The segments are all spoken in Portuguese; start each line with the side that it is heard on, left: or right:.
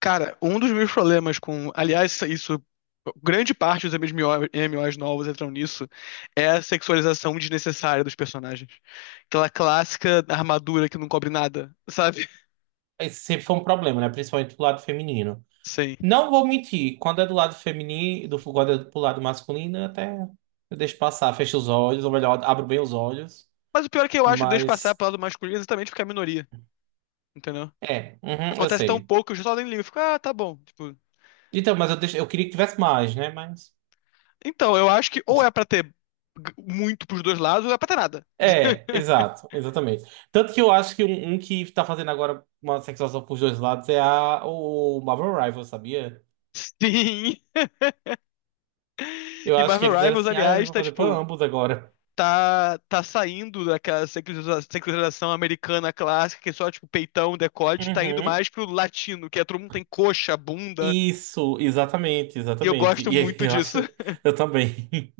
left: Cara, um dos meus problemas com. Aliás, isso. Grande parte dos MMOs novos entram nisso. É a sexualização desnecessária dos personagens. Aquela clássica armadura que não cobre nada, sabe?
right: Esse sempre foi um problema, né? Principalmente do lado feminino.
left: Sim.
right: Não vou mentir, quando é do lado feminino, quando é do lado masculino, até eu deixo passar, fecho os olhos, ou melhor, abro bem os olhos.
left: Mas o pior é que eu acho que deixa passar
right: Mas
left: pro lado masculino exatamente porque é a minoria, entendeu?
right: é, uhum, eu
left: Acontece tão
right: sei.
left: pouco que eu só nem ligo. Eu fico, ah, tá bom. Tipo.
right: Então, eu queria que tivesse mais, né? Mas.
left: Então, eu acho que ou é pra ter muito pros dois lados, ou é pra ter nada.
right: É, exato, exatamente. Tanto que eu acho que um que tá fazendo agora uma sexualização pros dois lados é o Marvel Rivals, sabia?
left: Sim.
right: Eu
left: E
right: acho que
left: Marvel
right: eles eram
left: Rivals,
right: assim, ah, eu
left: aliás,
right: vou
left: tá
right: fazer pra
left: tipo.
right: ambos agora.
left: Tá saindo daquela secularização americana clássica, que é só, tipo, peitão, decote, tá indo
right: Uhum.
left: mais pro latino, que é todo mundo tem coxa, bunda,
right: Isso, exatamente,
left: e eu
right: exatamente.
left: gosto
right: E aí,
left: muito
right: eu
left: disso.
right: acho, eu também.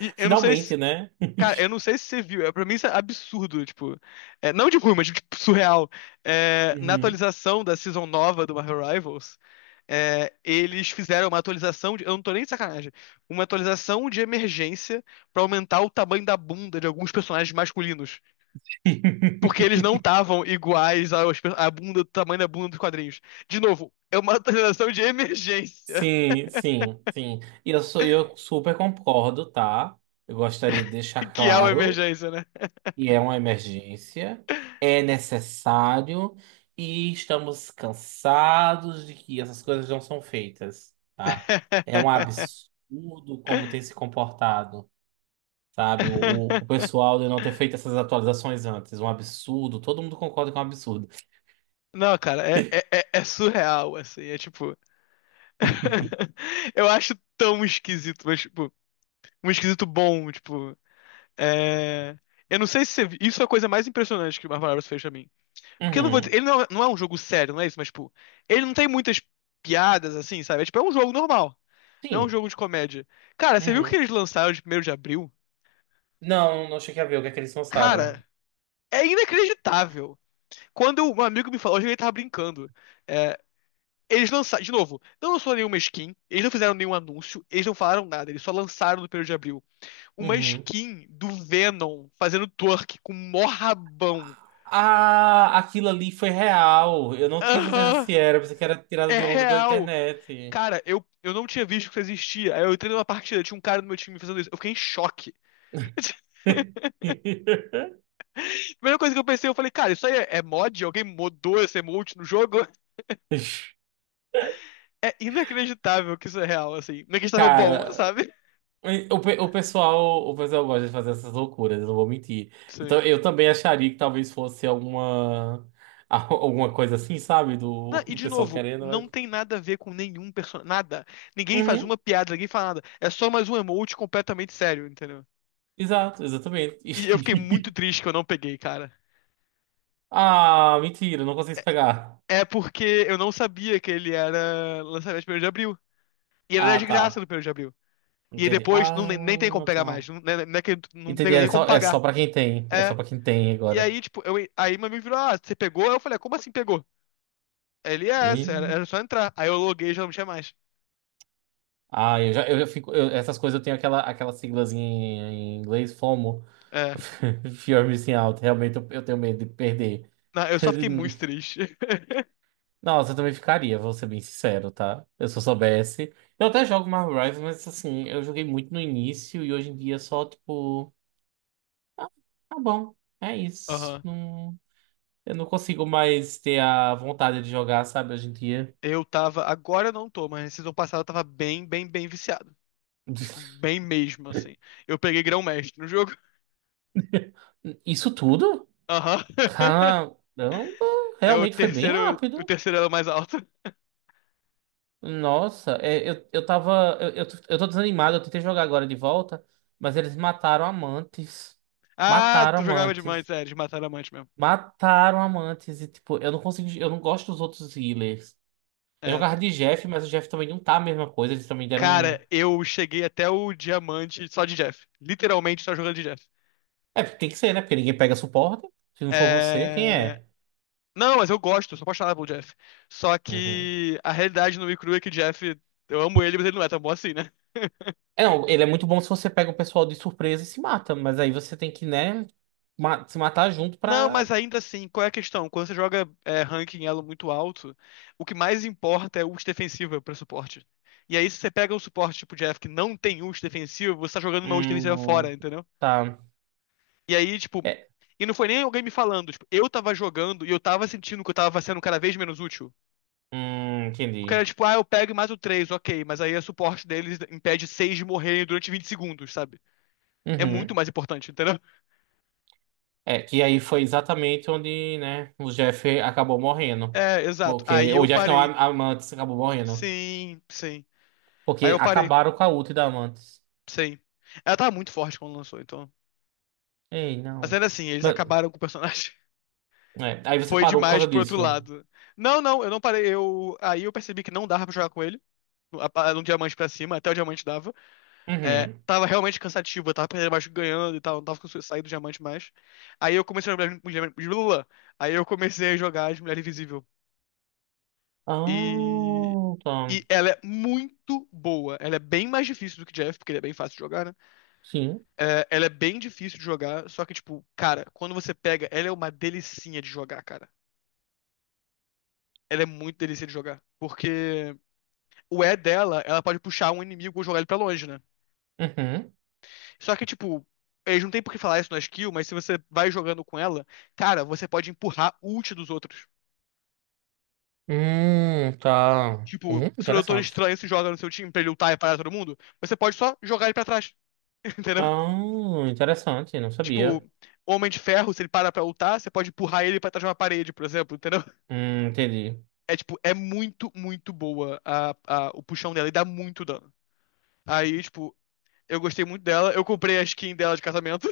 left: E eu não sei se.
right: Finalmente, né?
left: Cara, eu não sei se você viu, é, pra mim isso é absurdo, tipo. É, não de ruim, mas tipo, surreal. É, na
right: Uhum.
left: atualização da season nova do Marvel Rivals, é, eles fizeram uma atualização de. Eu não tô nem de sacanagem. Uma atualização de emergência pra aumentar o tamanho da bunda de alguns personagens masculinos. Porque eles não estavam iguais aos, à bunda, do tamanho da bunda dos quadrinhos. De novo, é uma atualização de emergência.
right: Sim, sim, sim. E eu sou, eu super concordo, tá? Eu gostaria de deixar
left: Que é o
right: claro
left: emergência, né?
right: que é uma emergência, é necessário e estamos cansados de que essas coisas não são feitas, tá? É um absurdo como tem se comportado. Sabe? O pessoal de não ter feito essas atualizações antes. Um absurdo. Todo mundo concorda que é um absurdo.
left: Não, cara, é surreal, assim. É tipo. Eu acho tão esquisito, mas, tipo, um esquisito bom, tipo. É... Eu não sei se você... Isso é a coisa mais impressionante que o Marvel Rivals fez pra mim. Porque eu não vou dizer...
right: Uhum.
left: Ele não é um jogo sério, não é isso, mas, tipo, ele não tem muitas piadas, assim, sabe? É, tipo, é um jogo normal. Não é um
right: Sim.
left: jogo de comédia. Cara, você viu que
right: Uhum.
left: eles lançaram de primeiro de abril?
right: Não, não cheguei a ver o que é que eles lançaram.
left: Cara, é inacreditável. Quando um amigo me falou, eu achei que ele tava brincando. É, eles lançaram, de novo, não lançou nenhuma skin, eles não fizeram nenhum anúncio, eles não falaram nada, eles só lançaram no primeiro de abril uma
right: Uhum.
left: skin do Venom fazendo twerk com mó rabão.
right: Ah, aquilo ali foi real. Eu não tinha certeza
left: Aham,
right: se era, pensei que era tirado
left: é
right: de onda da
left: real.
right: internet.
left: Cara, eu não tinha visto que isso existia. Aí eu entrei numa partida, tinha um cara no meu time fazendo isso. Eu fiquei em choque. A primeira coisa que eu pensei, eu falei, cara, isso aí é mod? Alguém modou esse emote no jogo? É inacreditável que isso é real, assim. Inacreditável bom,
right: Cara,
left: sabe?
right: O pessoal gosta de fazer essas loucuras, eu não vou mentir. Então,
left: Sim.
right: eu também acharia que talvez fosse alguma, alguma coisa assim, sabe?
left: Não, e
right: Do
left: de
right: pessoal
left: novo,
right: querendo, mas...
left: não tem nada a ver com nenhum personagem. Nada. Ninguém faz
right: Uhum,
left: uma piada, ninguém fala nada. É só mais um emote completamente sério, entendeu?
right: exato, exatamente.
left: E eu fiquei muito triste que eu não peguei, cara.
right: Ah, mentira, não consegui pegar.
left: É porque eu não sabia que ele era lançamento de 1 de abril. E ele era
right: Ah,
left: de graça
right: tá.
left: no 1 de abril. E aí
right: Entendi.
left: depois não,
right: Ah,
left: nem tem como pegar
right: tá.
left: mais. Não, né, que não tem
right: Entendi,
left: nem como
right: é só
left: pagar.
right: pra quem tem. É só
left: É.
right: pra quem tem
left: E
right: agora.
left: aí, tipo, eu, aí meu amigo virou, ah, você pegou? Eu falei, "Ah, como assim pegou? Aí ele, é,
right: Ih.
left: essa, era só entrar. Aí eu loguei e já não tinha mais.
right: Ah, eu já fico... essas coisas eu tenho aquela, aquela siglazinha em inglês, FOMO.
left: É.
right: Fear missing out, realmente eu tenho medo de perder.
left: Não, eu só fiquei muito triste.
right: Nossa, eu também ficaria, vou ser bem sincero, tá? Eu se eu soubesse. Eu até jogo Marvel Rivals, mas assim, eu joguei muito no início e hoje em dia é só, tipo, ah, tá bom, é isso.
left: Aham.
right: Não, eu não consigo mais ter a vontade de jogar, sabe, hoje em dia.
left: Eu tava, agora eu não tô, mas na season passada eu tava bem, bem, bem viciado. Tipo, bem mesmo, assim. Eu peguei grão-mestre no jogo.
right: Isso tudo?
left: Aham.
right: Caramba,
left: É o
right: realmente foi bem
left: terceiro, o
right: rápido.
left: terceiro elo mais alto.
right: Nossa, é, eu tava. Tô eu tô desanimado, eu tentei jogar agora de volta, mas eles mataram amantes.
left: Ah,
right: Mataram
left: tu jogava de diamante,
right: amantes.
left: é, eles mataram diamante mesmo.
right: Mataram amantes. E, tipo, eu não consigo. Eu não gosto dos outros healers. Eu
left: É.
right: jogava de Jeff, mas o Jeff também não tá a mesma coisa. Eles também deram
left: Cara,
right: um.
left: eu cheguei até o diamante só de Jeff. Literalmente só jogando de Jeff.
right: É, porque tem que ser, né? Porque ninguém pega suporte. Se não for você, quem
left: É...
right: é?
left: Não, mas eu gosto, sou apaixonado pelo Jeff. Só
right: Uhum.
left: que a realidade no Crew é que o Jeff, eu amo ele, mas ele não é tão bom assim, né?
right: É, não, ele é muito bom se você pega o pessoal de surpresa e se mata, mas aí você tem que, né, se matar junto
left: Não,
right: pra.
left: mas ainda assim, qual é a questão? Quando você joga é, ranking elo muito alto, o que mais importa é ult defensiva pra suporte. E aí, se você pega um suporte tipo Jeff que não tem ult defensivo, você tá jogando uma ult defensiva fora,
right: Hum,
left: entendeu?
right: tá.
left: E aí, tipo.
right: É,
left: E não foi nem alguém me falando, tipo, eu tava jogando e eu tava sentindo que eu tava sendo cada vez menos útil.
right: hum,
left: Porque era
right: entendi.
left: tipo, ah, eu pego e mato três, ok, mas aí o suporte deles impede seis de morrer durante 20 segundos, sabe? É muito
right: Uhum.
left: mais importante, entendeu?
right: É, que aí foi exatamente onde, né, o Jeff acabou morrendo.
left: É, exato.
right: Porque,
left: Aí
right: ou o
left: eu
right: Jeff não,
left: parei.
right: a Amantes acabou morrendo.
left: Sim, sim. Aí
right: Porque
left: eu parei.
right: acabaram com a ult da Amantes.
left: Sim. Ela tava muito forte quando lançou, então.
right: Ei,
left: Mas
right: não.
left: ainda assim, eles
right: Mas-
left: acabaram com o personagem.
right: é, aí você
left: Foi
right: parou por
left: demais
right: causa
left: pro outro
right: disso, não?
left: lado. Não, não, eu não parei. Eu... Aí eu percebi que não dava pra jogar com ele. Um diamante pra cima, até o diamante dava. É,
right: Uhum.
left: tava realmente cansativo, eu tava perdendo, mas ganhando e tal, não tava conseguindo sair do diamante mais. Aí eu comecei a jogar aí eu comecei a jogar de Mulher Invisível. E,
right: Ah, tá.
left: e ela é muito boa. Ela é bem mais difícil do que Jeff, porque ele é bem fácil de jogar, né?
right: Sim.
left: É, ela é bem difícil de jogar, só que, tipo, cara, quando você pega, ela é uma delicinha de jogar, cara. Ela é muito delícia de jogar. Porque o E dela, ela pode puxar um inimigo ou jogar ele pra longe, né?
right: Uhum.
left: Só que, tipo, eles não tem por que falar isso na skill, mas se você vai jogando com ela, cara, você pode empurrar o ult dos outros.
right: Tá.
left: Tipo, se o Doutor
right: Interessante.
left: Estranho se joga no seu time pra ele lutar e parar todo mundo, você pode só jogar ele pra trás, entendeu?
right: Ah, interessante, não
left: Tipo,
right: sabia.
left: Homem de Ferro, se ele para pra lutar, você pode empurrar ele pra trás de uma parede, por exemplo, entendeu?
right: Entendi.
left: É, tipo, é muito, muito boa o puxão dela e dá muito dano. Aí, tipo, eu gostei muito dela, eu comprei a skin dela de casamento.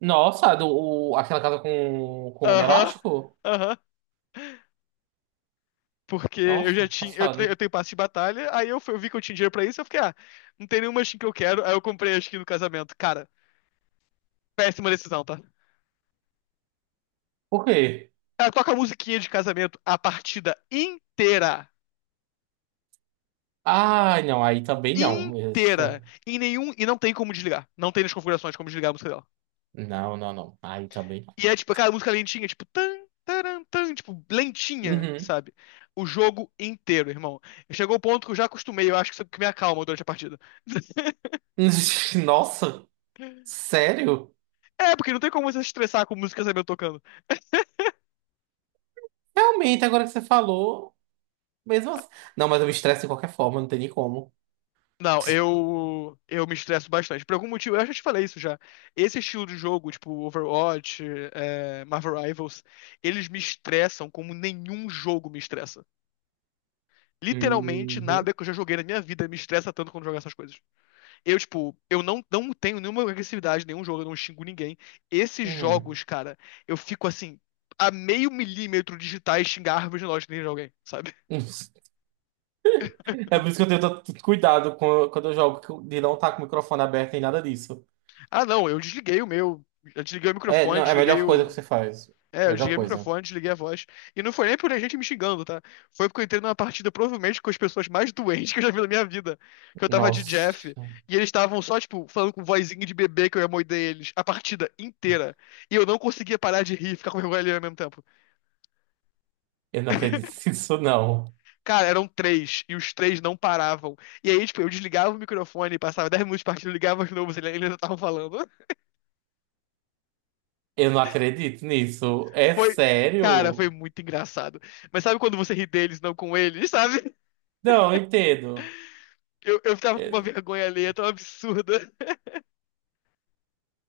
right: Nossa, aquela casa com o homem
left: Aham,
right: elástico?
left: aham. Porque eu já
right: Nossa,
left: tinha. Eu, te-
right: passado.
left: eu tenho passe de batalha, aí eu vi que eu tinha dinheiro pra isso, eu fiquei, ah, não tem nenhuma skin que eu quero, aí eu comprei a skin no casamento. Cara, péssima decisão, tá?
right: Por quê?
left: Ela toca a musiquinha de casamento a partida inteira.
right: Ai, não, aí também não.
left: Inteira.
right: Essa...
left: Em nenhum. E não tem como desligar. Não tem nas configurações como desligar a música dela.
right: Não, não, não. Aí também não.
left: E é tipo, cara, a música lentinha, tipo, tan, taran, tan, tipo, lentinha,
right: Uhum.
left: sabe? O jogo inteiro, irmão. Chegou o ponto que eu já acostumei, eu acho que isso é o que me acalma durante a partida.
right: Nossa, sério?
left: É, porque não tem como você se estressar com música casamento tocando.
right: Realmente, agora que você falou, mesmo assim. Não, mas eu me estresso de qualquer forma, não tem nem como.
left: Não, eu me estresso bastante. Por algum motivo, eu já te falei isso já. Esse estilo de jogo, tipo Overwatch, é, Marvel Rivals, eles me estressam como nenhum jogo me estressa. Literalmente,
right: Uhum.
left: nada que eu já joguei na minha vida me estressa tanto quando jogar essas coisas. Eu, tipo, eu não, não tenho nenhuma agressividade, nenhum jogo, eu não xingo ninguém. Esses
right: Uhum.
left: jogos, cara, eu fico assim, a meio milímetro de digitar e xingar a árvore de lógica de alguém, sabe?
right: É por isso que eu tenho tanto cuidado com- quando eu jogo, que eu- de não estar com o microfone aberto nem nada disso.
left: Ah, não, eu desliguei o meu. Eu desliguei o
right: É,
left: microfone,
right: não, é a
left: desliguei
right: melhor coisa que
left: o.
right: você faz.
left: É, eu
right: Melhor
left: desliguei o
right: coisa.
left: microfone, desliguei a voz. E não foi nem por a gente me xingando, tá? Foi porque eu entrei numa partida provavelmente com as pessoas mais doentes que eu já vi na minha vida. Que eu tava de Jeff.
right: Nossa,
left: E eles estavam só, tipo, falando com vozinha de bebê que eu ia morder eles. A partida inteira. E eu não conseguia parar de rir, ficar com vergonha ali ao mesmo tempo.
right: eu não acredito nisso, não.
left: Cara, eram três. E os três não paravam. E aí, tipo, eu desligava o microfone, passava 10 minutos de partida, eu ligava de novo, eles ainda estavam falando.
right: Eu não acredito nisso. É
left: Foi. Cara, foi
right: sério?
left: muito engraçado. Mas sabe quando você ri deles, não com eles, sabe?
right: Não, eu entendo.
left: Eu tava com uma
right: É-
left: vergonha alheia tão absurda.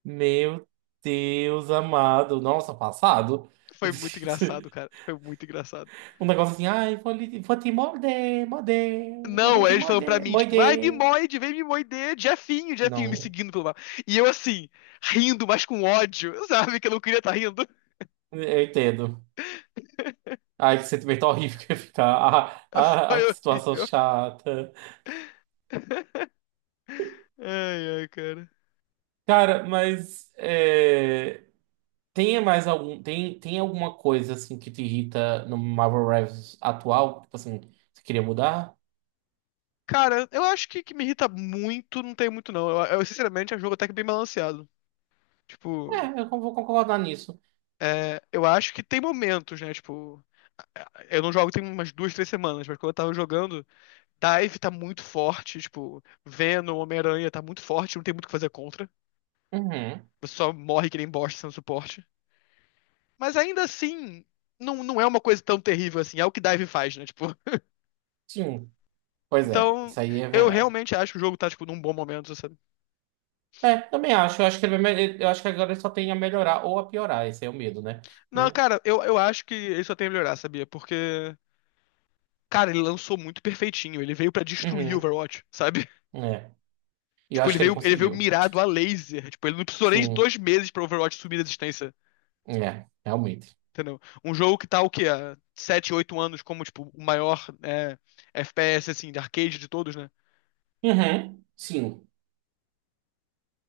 right: Meu Deus amado. Nossa, passado.
left: Foi muito engraçado, cara. Foi muito engraçado.
right: Um negócio assim, ai, vou te morder, morder, vou
left: Não, aí
right: te
left: eles falam pra
right: morder,
left: mim, tipo, ai,
right: morder.
left: mimoide, vem mimoide, Jefinho, Jefinho, me
right: Não,
left: seguindo pelo mapa. E eu, assim, rindo, mas com ódio, sabe? Que eu não queria estar rindo.
right: eu entendo. Ai, que sentimento horrível que ia ficar.
left: Foi
right: Ai, que situação
left: horrível.
right: chata.
left: Ai, ai, cara.
right: Cara, mas. É, tem mais algum, tem alguma coisa assim que te irrita no Marvel Rivals atual? Tipo assim, você queria mudar?
left: Cara, eu acho que me irrita muito, não tem muito, não. Eu, sinceramente, acho o jogo até que bem balanceado. Tipo,
right: É, eu vou concordar nisso.
left: é, eu acho que tem momentos, né? Tipo, é, eu não jogo tem umas duas, três semanas, mas quando eu tava jogando. Dive tá muito forte, tipo, Venom, Homem-Aranha tá muito forte, não tem muito o que fazer contra.
right: Uhum,
left: Você só morre que nem bosta sendo suporte. Mas ainda assim, não, não é uma coisa tão terrível assim, é o que Dive faz, né? Tipo,
right: sim. Pois é,
left: então,
right: isso aí é
left: eu
right: verdade.
left: realmente acho que o jogo tá, tipo, num bom momento, sabe?
right: É, também acho. Eu acho que eu acho que agora ele só tem a melhorar ou a piorar. Esse é o medo, né?
left: Não,
right: Mas,
left: cara, eu acho que ele só tem a melhorar, sabia? Porque, cara, ele lançou muito perfeitinho, ele veio pra destruir o
right: uhum,
left: Overwatch, sabe?
right: é. E eu
left: Tipo,
right: acho que ele
left: ele veio
right: conseguiu.
left: mirado a laser, tipo, ele não precisou nem de
right: Sim,
left: 2 meses pra Overwatch subir a existência.
right: é, realmente.
left: Entendeu? Um jogo que tá o quê? Há 7, 8 anos como, tipo, o maior é, FPS, assim, de arcade de todos, né?
right: Uhum, sim.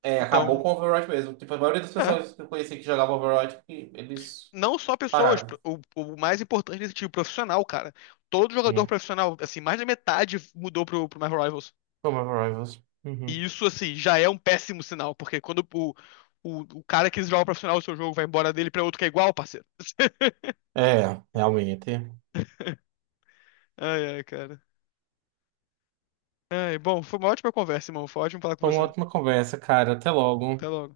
right: É, acabou
left: Então,
right: com o Overwatch mesmo. Tipo, a maioria das
left: é.
right: pessoas que eu conheci que jogavam Overwatch, eles
left: Não só pessoas,
right: pararam.
left: o mais importante desse tipo, profissional, cara. Todo jogador profissional, assim, mais da metade mudou pro Marvel Rivals.
right: Como Rivals.
left: E
right: Uhum.
left: isso, assim, já é um péssimo sinal, porque quando o cara que joga profissional o seu jogo vai embora dele pra outro que é igual, parceiro.
right: É, realmente.
left: Ai, ai, cara. Ai, bom, foi uma ótima conversa, irmão. Foi ótimo falar com
right: Foi uma
left: você.
right: ótima conversa, cara. Até
left: Até
right: logo.
left: logo.